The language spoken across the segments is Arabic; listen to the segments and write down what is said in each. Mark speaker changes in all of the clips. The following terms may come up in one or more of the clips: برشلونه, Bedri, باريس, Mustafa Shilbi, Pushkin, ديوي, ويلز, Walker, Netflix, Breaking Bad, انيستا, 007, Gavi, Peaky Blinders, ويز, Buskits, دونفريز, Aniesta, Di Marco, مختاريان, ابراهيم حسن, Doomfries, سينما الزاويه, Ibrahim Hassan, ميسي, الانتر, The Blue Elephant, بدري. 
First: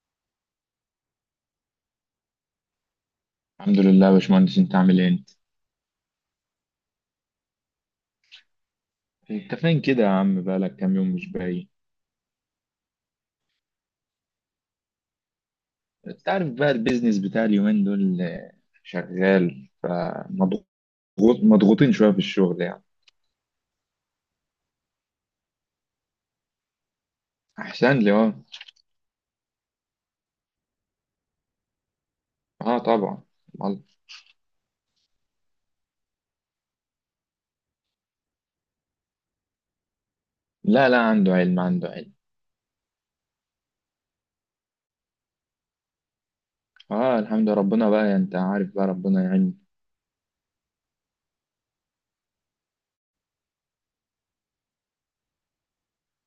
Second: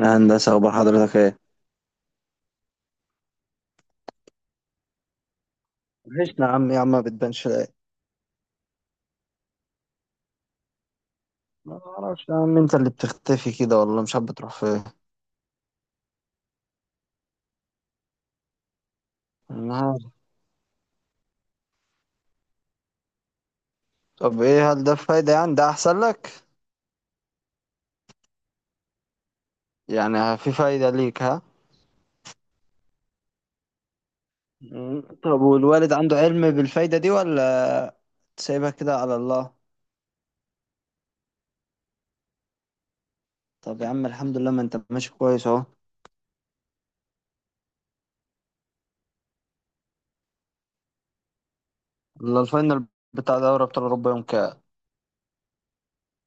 Speaker 1: يا هندسة، أخبار حضرتك إيه؟
Speaker 2: الحمد لله يا باشمهندس، انت عامل ايه؟ انت
Speaker 1: وحشنا يا عم يا عم، ما بتبانش. لا،
Speaker 2: انت فين كده يا عم؟ بقالك كام يوم مش باين.
Speaker 1: ما اعرفش يا عم، انت اللي بتختفي كده، والله مش عارف بتروح فين.
Speaker 2: انت عارف بقى، البيزنس بتاع اليومين دول شغال
Speaker 1: أنا عارف.
Speaker 2: فمضغوط. مضغوطين شويه في الشغل يعني.
Speaker 1: طب ايه، هل ده فايدة؟ يعني ده احسن لك؟
Speaker 2: احسن لي اه.
Speaker 1: يعني في فايدة ليك، ها؟
Speaker 2: اه طبعا. والله.
Speaker 1: مم. طب والوالد عنده علم بالفايدة دي ولا سايبها كده على الله؟
Speaker 2: لا لا، عنده علم عنده علم.
Speaker 1: طب يا عم الحمد لله، ما انت ماشي كويس اهو.
Speaker 2: اه الحمد لله، ربنا بقى انت عارف بقى، ربنا يعين.
Speaker 1: الا، الفاينل بتاع دوري ابطال اوروبا يوم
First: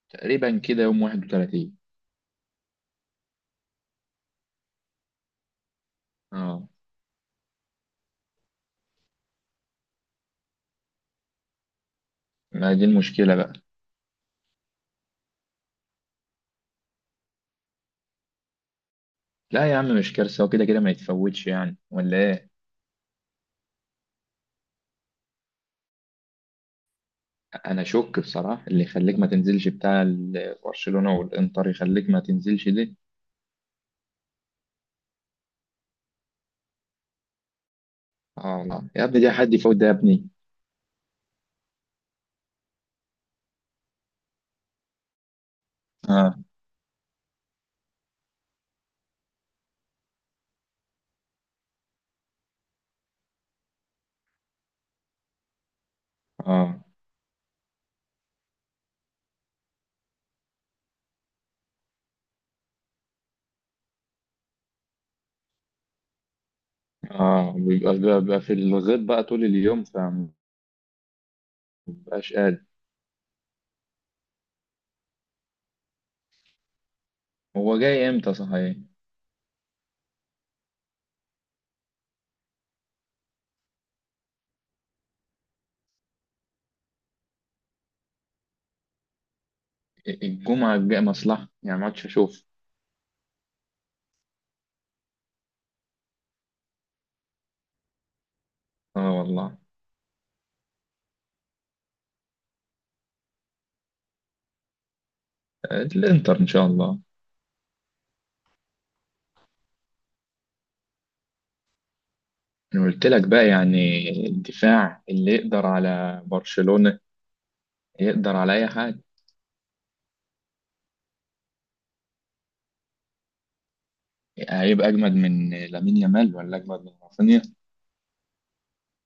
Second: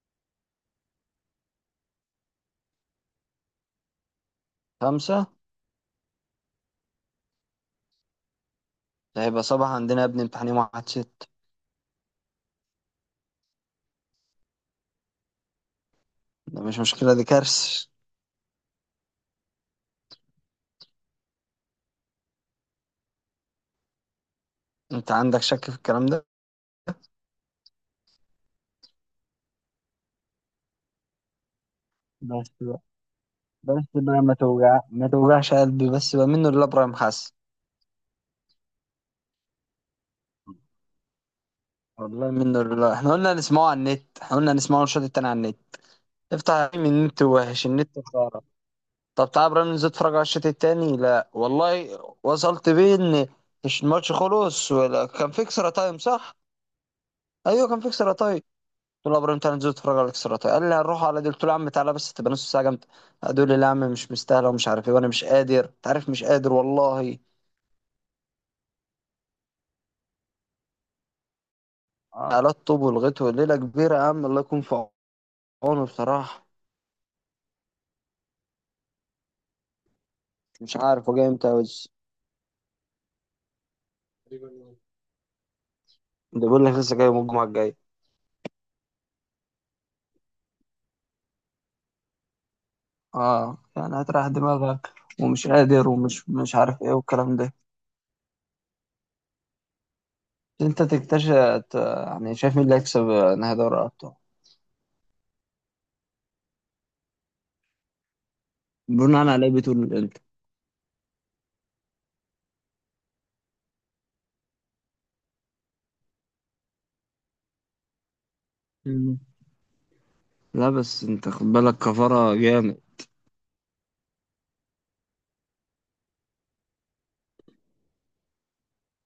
Speaker 2: تقريبا كده يوم 31.
Speaker 1: خمسة،
Speaker 2: اه.
Speaker 1: ده هيبقى صباح عندنا يا ابني، امتحان يوم واحد ست.
Speaker 2: ما دي المشكله بقى.
Speaker 1: ده مش مشكلة، دي كارثة.
Speaker 2: لا يا عم مش كارثه، وكده كده ما يتفوتش يعني، ولا ايه؟
Speaker 1: انت عندك شك في الكلام ده؟
Speaker 2: انا شك بصراحه، اللي يخليك ما تنزلش بتاع برشلونه والانتر يخليك ما
Speaker 1: بس
Speaker 2: تنزلش دي.
Speaker 1: بس بقى، ما توجعش قلبي بس بقى، منه لله ابراهيم حسن.
Speaker 2: اه لا يا ابني، دي حد يفوت ده يا ابني؟
Speaker 1: والله منه لله، احنا قلنا نسمعه على النت، احنا قلنا نسمعه الشوط التاني على النت.
Speaker 2: اه.
Speaker 1: افتح يا حبيبي النت، وحش النت، خرا. طب تعال يا ابراهيم ننزل نتفرج على الشوط التاني، لا والله وصلت بيه ان مش الماتش خلص ولا كان في اكسترا تايم، صح؟
Speaker 2: اه.
Speaker 1: ايوه كان في اكسترا تايم. قلت له يا ابراهيم تعالى ننزل نتفرج على الاكسترا تايم، قال لي هنروح على دي، قلت له يا عم تعالى بس، تبقى نص ساعه جامده. هتقول لي لا يا عم مش مستاهله ومش عارف ايه، وانا مش قادر انت عارف، مش قادر والله.
Speaker 2: اه بيبقى في الغيط بقى طول اليوم فمبقاش
Speaker 1: على
Speaker 2: قادر.
Speaker 1: الطوب، ولغته ليلة كبيرة يا عم، الله يكون في عونه بصراحة.
Speaker 2: هو جاي امتى صحيح؟
Speaker 1: مش عارف هو جاي امتى بس. ده بيقول لك لسه جاي يوم الجمعة الجاية.
Speaker 2: الجمعه الجايه مصلحه يعني، ما عادش اشوف.
Speaker 1: اه، يعني هتريح دماغك، ومش قادر ومش مش عارف ايه والكلام ده.
Speaker 2: اه والله.
Speaker 1: انت تكتشف، يعني شايف مين اللي هيكسب نهائي دوري الابطال؟
Speaker 2: الانتر ان شاء الله.
Speaker 1: بناء على ايه بتقول الانتر؟
Speaker 2: انا قلت لك بقى، يعني الدفاع اللي يقدر على برشلونه يقدر على اي حاجه.
Speaker 1: مم. لا بس انت خد بالك، كفارة جامد.
Speaker 2: هيبقى اجمد من لامين يامال ولا اجمد من رافينيا؟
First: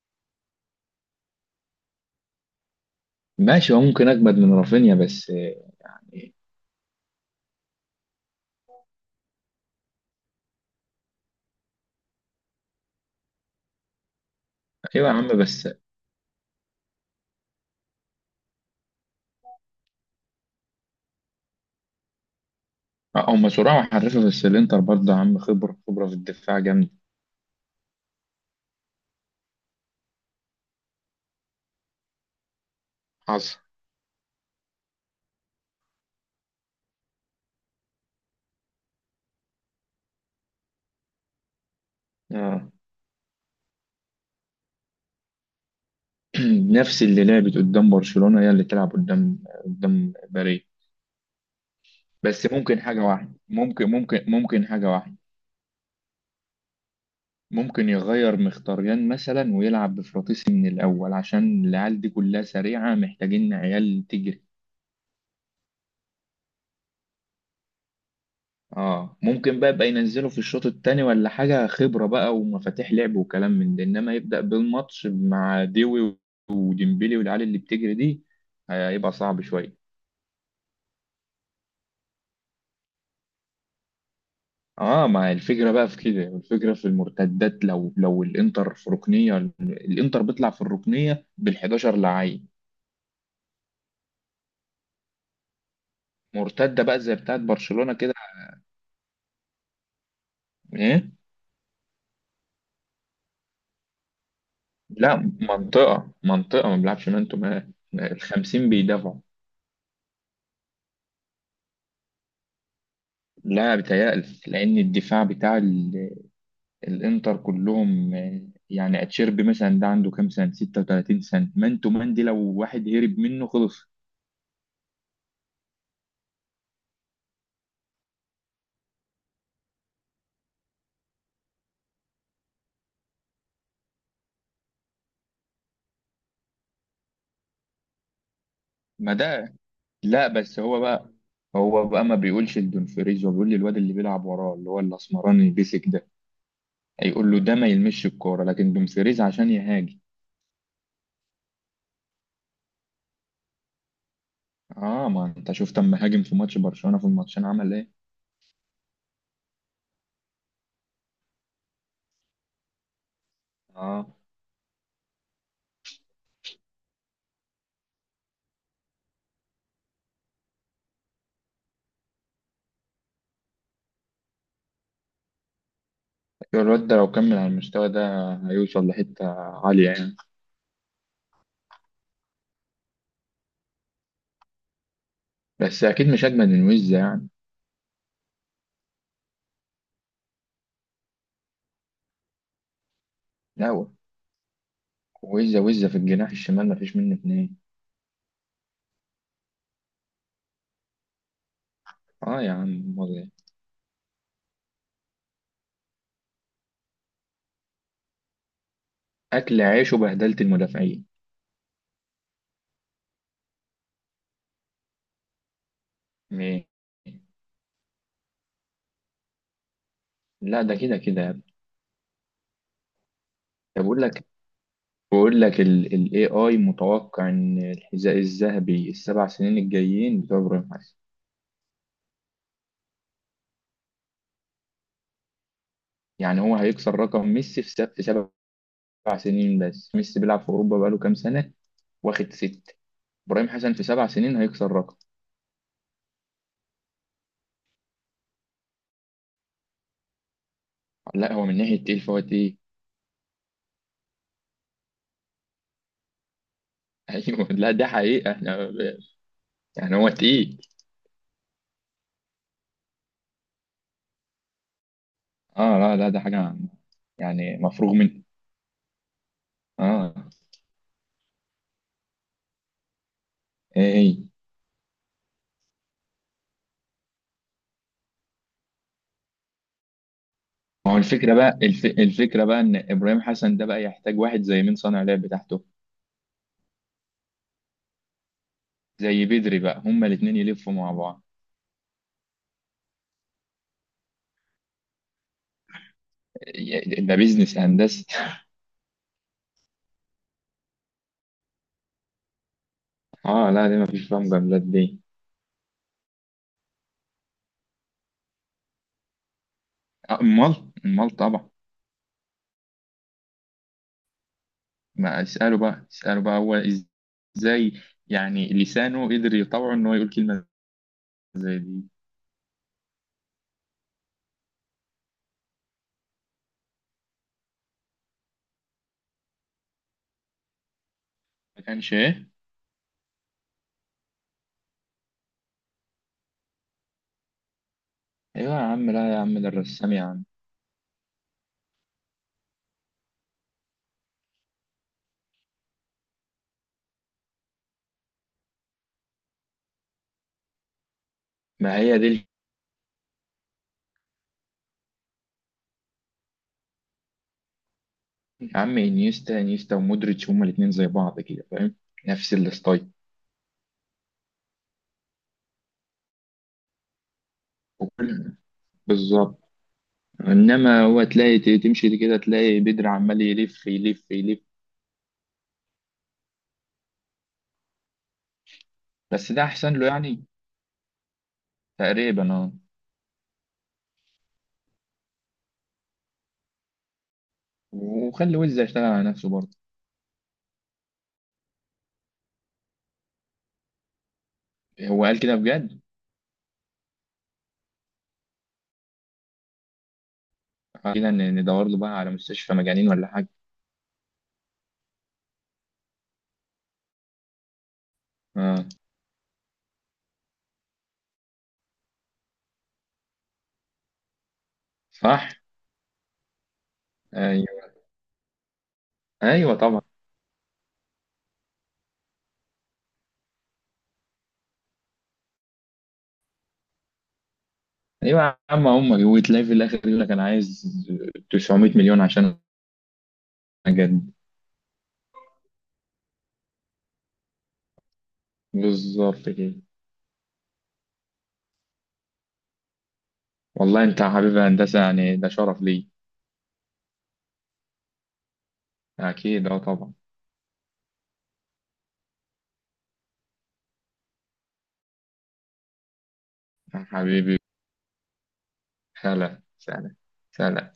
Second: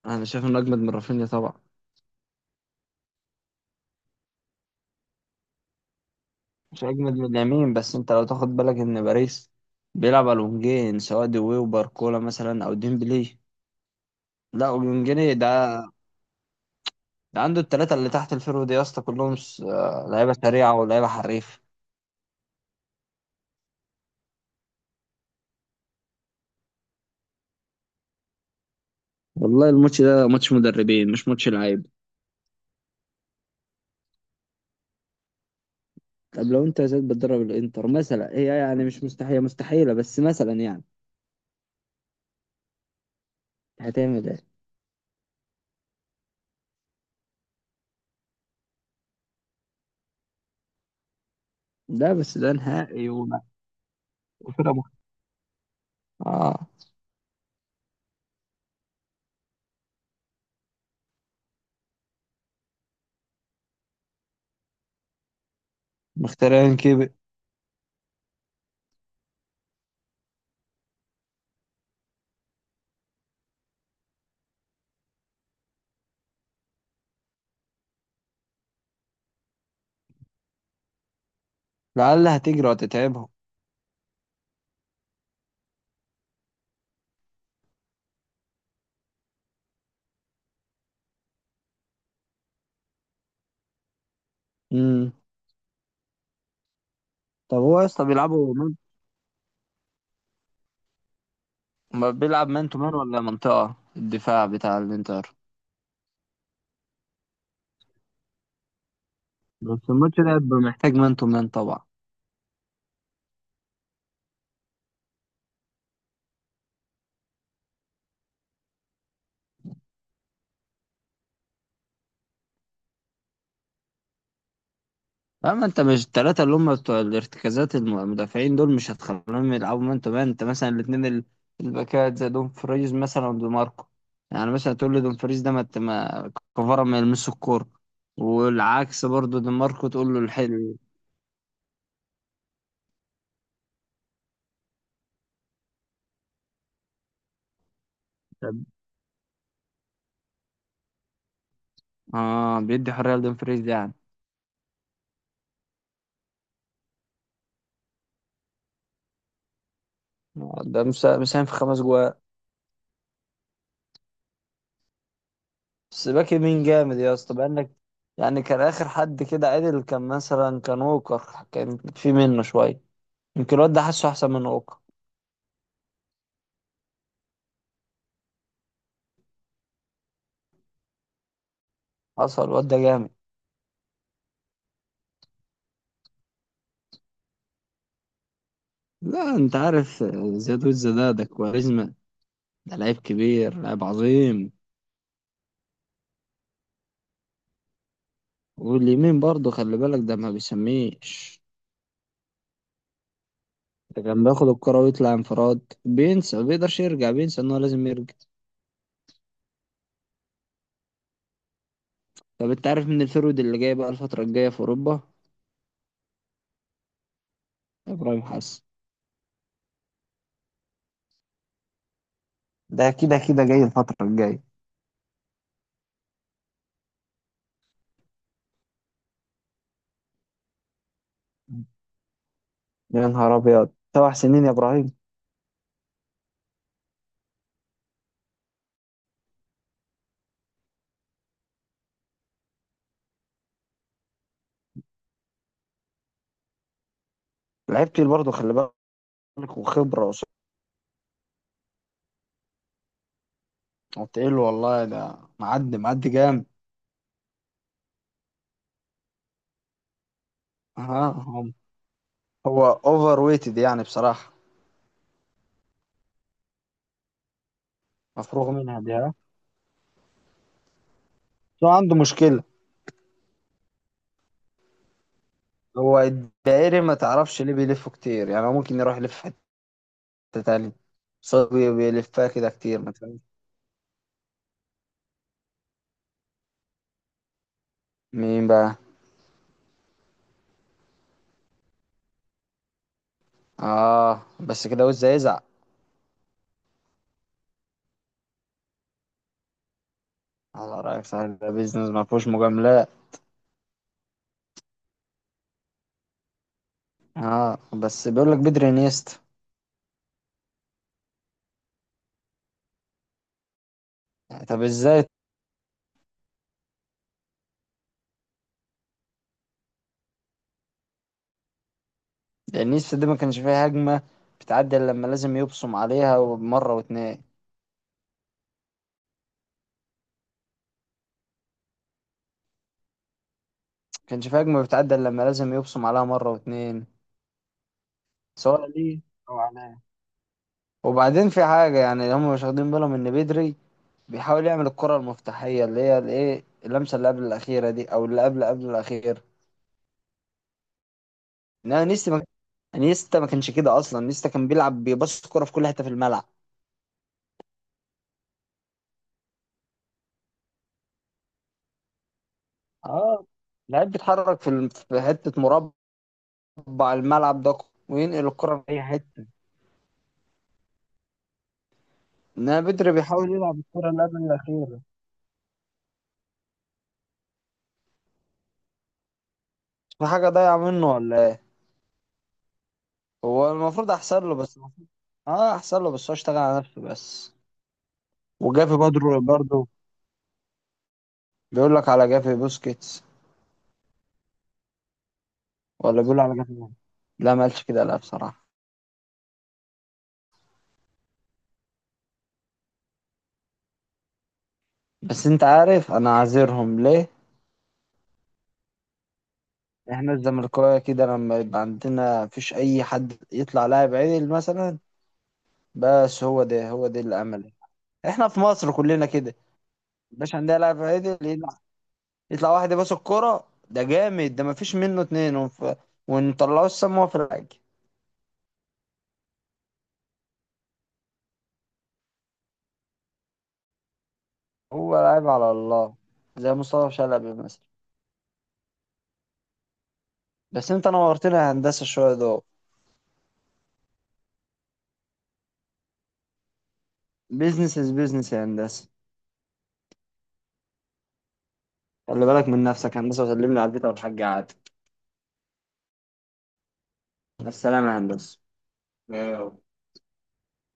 Speaker 1: انا شايف انه اجمد من رافينيا طبعا.
Speaker 2: ماشي، هو ممكن اجمد من رافينيا بس يعني.
Speaker 1: مش اجمد من اليمين، بس انت لو تاخد بالك ان باريس بيلعب على الونجين، سواء دوي وباركولا مثلا او ديمبلي، لا
Speaker 2: ايوه يا عم
Speaker 1: وجونجيني ده،
Speaker 2: بس.
Speaker 1: ده عنده التلاتة اللي تحت الفيرو دي يا اسطى، كلهم لعيبة سريعة ولعيبة حريف.
Speaker 2: هم سرعه وحرفه، بس الانتر برضه يا عم خبره خبره في الدفاع جامده.
Speaker 1: والله الماتش ده ماتش مدربين، مش ماتش لعيب.
Speaker 2: حصل.
Speaker 1: طب لو انت يا زيد بتدرب الانتر مثلا، هي يعني مش مستحيله مستحيله بس، مثلا يعني،
Speaker 2: آه.
Speaker 1: هتعمل ايه؟
Speaker 2: نفس اللي لعبت قدام برشلونه هي اللي تلعب قدام باريس.
Speaker 1: ده بس ده
Speaker 2: بس ممكن حاجه
Speaker 1: نهائي،
Speaker 2: واحده، ممكن
Speaker 1: وفرقه
Speaker 2: حاجه واحده.
Speaker 1: اه،
Speaker 2: ممكن يغير مختاريان مثلا ويلعب بفراطيسي من الاول عشان العيال دي كلها سريعه، محتاجين عيال تجري.
Speaker 1: مخترعين كيبي.
Speaker 2: اه ممكن بقى يبقى ينزله في الشوط التاني ولا حاجة، خبرة بقى ومفاتيح لعب وكلام من ده، انما يبدأ بالماتش مع ديوي وديمبلي والعيال اللي بتجري دي هيبقى صعب شوية.
Speaker 1: لعل هتجري وتتعبهم.
Speaker 2: اه ما الفكرة بقى في كده، والفكرة في المرتدات، لو الانتر في ركنية الانتر بيطلع في الركنية بال11 لعيب.
Speaker 1: امم.
Speaker 2: مرتدة بقى زي بتاعت
Speaker 1: طب هو يا
Speaker 2: برشلونة
Speaker 1: اسطى
Speaker 2: كده.
Speaker 1: بيلعبوا
Speaker 2: ايه.
Speaker 1: ما بيلعب مان تو مان ولا منطقة الدفاع بتاع
Speaker 2: لا.
Speaker 1: الانتر؟
Speaker 2: منطقة، ما بيلعبش مان تو مان، الخمسين بيدافعوا.
Speaker 1: بس الماتش ده هيبقى محتاج مان تو مان طبعا.
Speaker 2: لا بيتهيألي، لأن الدفاع بتاع الانتر كلهم يعني اتشيربي مثلا ده عنده كام سنه، 36 سنه، مانتو مان دي لو واحد هرب منه خلص.
Speaker 1: اما انت مش الثلاثه اللي هم بتوع الارتكازات، المدافعين دول مش هتخليهم يلعبوا مان تو مان، انت مثلا الاثنين الباكات زي دومفريز مثلا ودي ماركو، يعني مثلا تقول لي دومفريز ده ما كفاره ما يلمسش الكوره، والعكس
Speaker 2: ما
Speaker 1: برضو دي
Speaker 2: ده.
Speaker 1: ماركو تقول له
Speaker 2: لا بس
Speaker 1: الحلو.
Speaker 2: هو بقى ما بيقولش لدونفريز، هو بيقول للواد اللي بيلعب وراه اللي هو الاسمراني البيسك ده، هيقول له ده ما يلمش الكوره، لكن دونفريز عشان يهاجم.
Speaker 1: اه، بيدي حريه لدومفريز ده يعني.
Speaker 2: اه ما انت شفت اما هاجم في ماتش برشلونه في الماتشين عمل ايه.
Speaker 1: ده مساهم في 5 جوان.
Speaker 2: اه.
Speaker 1: بس باك يمين جامد يا اسطى، بانك. يعني كان اخر حد كده عدل كان، مثلا كان ووكر كان في منه شويه، يمكن الواد ده حاسه احسن من ووكر.
Speaker 2: الواد ده لو كمل على المستوى ده هيوصل لحته عاليه يعني.
Speaker 1: حصل، الواد ده جامد.
Speaker 2: بس اكيد مش اجمد من ويز يعني.
Speaker 1: لا انت عارف، زياد وزة ده كواريزما، ده لعيب كبير، لعيب
Speaker 2: لا.
Speaker 1: عظيم.
Speaker 2: وزة وزة في الجناح الشمال مفيش منه اتنين.
Speaker 1: واليمين برضه خلي بالك، ده ما بيسميش.
Speaker 2: اه يا عم، امال إيه؟
Speaker 1: ده كان بياخد الكرة ويطلع انفراد، بينسى، ما بيقدرش يرجع، بينسى ان هو لازم يرجع.
Speaker 2: اكل عيش وبهدلت المدافعين.
Speaker 1: طب انت عارف من الفرود اللي جاي بقى الفترة الجاية في اوروبا؟
Speaker 2: إيه؟
Speaker 1: ابراهيم حسن.
Speaker 2: لا ده كده كده يا ابني.
Speaker 1: ده كده كده جاي
Speaker 2: طب
Speaker 1: الفترة
Speaker 2: بقول لك
Speaker 1: الجاية.
Speaker 2: بقول لك ال AI متوقع ان الحذاء الذهبي ال7 سنين الجايين بتوع ابراهيم حسن.
Speaker 1: يا نهار ابيض، 7 سنين يا ابراهيم؟
Speaker 2: يعني هو هيكسر رقم ميسي في في 7 سنين، بس ميسي بيلعب في اوروبا بقاله كام سنة، واخد 6. ابراهيم حسن في 7 سنين هيكسر رقم.
Speaker 1: لعيب تقيل برضه، خلي بالك، وخبرة،
Speaker 2: لا هو من ناحية تقيل فهو تقيل.
Speaker 1: وتقيل والله، ده معدي معدي جامد.
Speaker 2: ايوه لا ده حقيقة احنا، يعني هو تقيل.
Speaker 1: ها هو. هو اوفر ويتد يعني بصراحة،
Speaker 2: اه لا لا، ده حاجة يعني مفروغ من.
Speaker 1: مفروغ منها دي، ها؟
Speaker 2: اه.
Speaker 1: شو عنده مشكلة؟
Speaker 2: ايه ايه.
Speaker 1: هو الدائري، ما تعرفش ليه بيلفه كتير؟ يعني هو ممكن يروح يلف في حتة تانية.
Speaker 2: ما هو الفكرة
Speaker 1: بس هو
Speaker 2: بقى
Speaker 1: بيلفها
Speaker 2: الفكرة
Speaker 1: كده
Speaker 2: بقى ان
Speaker 1: كتير، ما تفهمش
Speaker 2: ابراهيم حسن ده بقى يحتاج واحد زي مين؟ صانع لعب بتاعته
Speaker 1: مين بقى.
Speaker 2: زي بدري بقى، هما الاتنين يلفوا مع بعض.
Speaker 1: اه بس كده، وز يزعق.
Speaker 2: ده بيزنس هندسي.
Speaker 1: على رأيك، صحيح، ده بيزنس ما فيهوش مجاملات.
Speaker 2: اه لا دي مفيش فيهم جملات دي.
Speaker 1: اه، بس بيقول لك بدري انيستا!
Speaker 2: امال امال طبعا.
Speaker 1: يعني طب ازاي؟
Speaker 2: ما اسأله بقى اسأله بقى، هو ازاي يعني لسانه قدر يطوعه ان هو يقول كلمة زي دي؟
Speaker 1: انيستا دي ما كانش فيها هجمة بتعدي إلا لما لازم يبصم عليها مرة واتنين، ما
Speaker 2: ما كانش ايه.
Speaker 1: كانش فيها هجمة بتعدي إلا لما لازم يبصم عليها مرة واتنين،
Speaker 2: ايوه يا
Speaker 1: سواء
Speaker 2: عم،
Speaker 1: ليه
Speaker 2: لا يا عم
Speaker 1: أو
Speaker 2: ده
Speaker 1: على.
Speaker 2: الرسام يا عم.
Speaker 1: وبعدين في حاجة يعني، هم مش واخدين بالهم إن بدري بيحاول يعمل الكرة المفتاحية، اللي هي الإيه، اللمسة اللي قبل الأخيرة دي، أو اللي قبل قبل الأخير.
Speaker 2: ما
Speaker 1: إنما
Speaker 2: هي
Speaker 1: نيستا ما
Speaker 2: دي.
Speaker 1: نيستا ما كانش كده أصلا، نيستا كان بيلعب بيبص الكرة في كل حتة في الملعب.
Speaker 2: يا عم انيستا انيستا ومودريتش هما الاتنين زي بعض كده فاهم، نفس الستايل.
Speaker 1: اه. لعيب بيتحرك في حتة مربع الملعب ده، وينقل
Speaker 2: وكل.
Speaker 1: الكرة في أي حتة.
Speaker 2: بالظبط. انما هو تلاقي تمشي كده تلاقي
Speaker 1: إنما
Speaker 2: بدر
Speaker 1: بدري
Speaker 2: عمال
Speaker 1: بيحاول يلعب
Speaker 2: يلف
Speaker 1: الكرة اللي
Speaker 2: يلف
Speaker 1: قبل
Speaker 2: يلف.
Speaker 1: الأخيرة،
Speaker 2: بس ده احسن له
Speaker 1: في
Speaker 2: يعني.
Speaker 1: حاجة ضايعة منه ولا إيه؟
Speaker 2: تقريبا اه.
Speaker 1: هو المفروض أحسن له بس. اه أحسن له بس، هو اشتغل على نفسه بس.
Speaker 2: وخلي ويلز
Speaker 1: وجافي
Speaker 2: يشتغل
Speaker 1: برضه
Speaker 2: على نفسه برضه.
Speaker 1: برضه. بيقول لك على جافي بوسكيتس؟
Speaker 2: هو قال كده بجد؟
Speaker 1: ولا بيقول على جافي مين؟ لا ما قالش كده، لا بصراحة.
Speaker 2: قال كده، ندور له بقى على مستشفى مجانين ولا حاجه.
Speaker 1: بس انت عارف انا عاذرهم ليه؟
Speaker 2: اه.
Speaker 1: احنا الزملكاويه كده، لما يبقى عندنا مفيش اي حد يطلع لاعب عدل مثلا،
Speaker 2: صح.
Speaker 1: بس هو ده هو ده الامل.
Speaker 2: ايوه.
Speaker 1: احنا في مصر كلنا كده،
Speaker 2: ايوه طبعا.
Speaker 1: مش عندنا لاعب عدل يطلع، يطلع واحد يباص الكرة ده جامد ده مفيش منه اتنين، ونطلعوه السما في الحاج.
Speaker 2: ايوه يا عم، هم وتلاقي في الاخر يقول لك انا عايز 900 مليون عشان اجدد.
Speaker 1: هو لاعب على الله، زي مصطفى شلبي مثلا.
Speaker 2: بالظبط كده.
Speaker 1: بس انت نورتنا يا هندسة، شوية دول.
Speaker 2: والله انت يا حبيبي هندسة، يعني ده شرف لي.
Speaker 1: بيزنس از بيزنس يا هندسة.
Speaker 2: اكيد اه طبعا.
Speaker 1: خلي بالك من نفسك يا هندسة، وسلم لي على البيت أو الحاج قعد.
Speaker 2: يا حبيبي.
Speaker 1: السلام يا هندسة.
Speaker 2: خالة
Speaker 1: واو.
Speaker 2: سلام. سلام.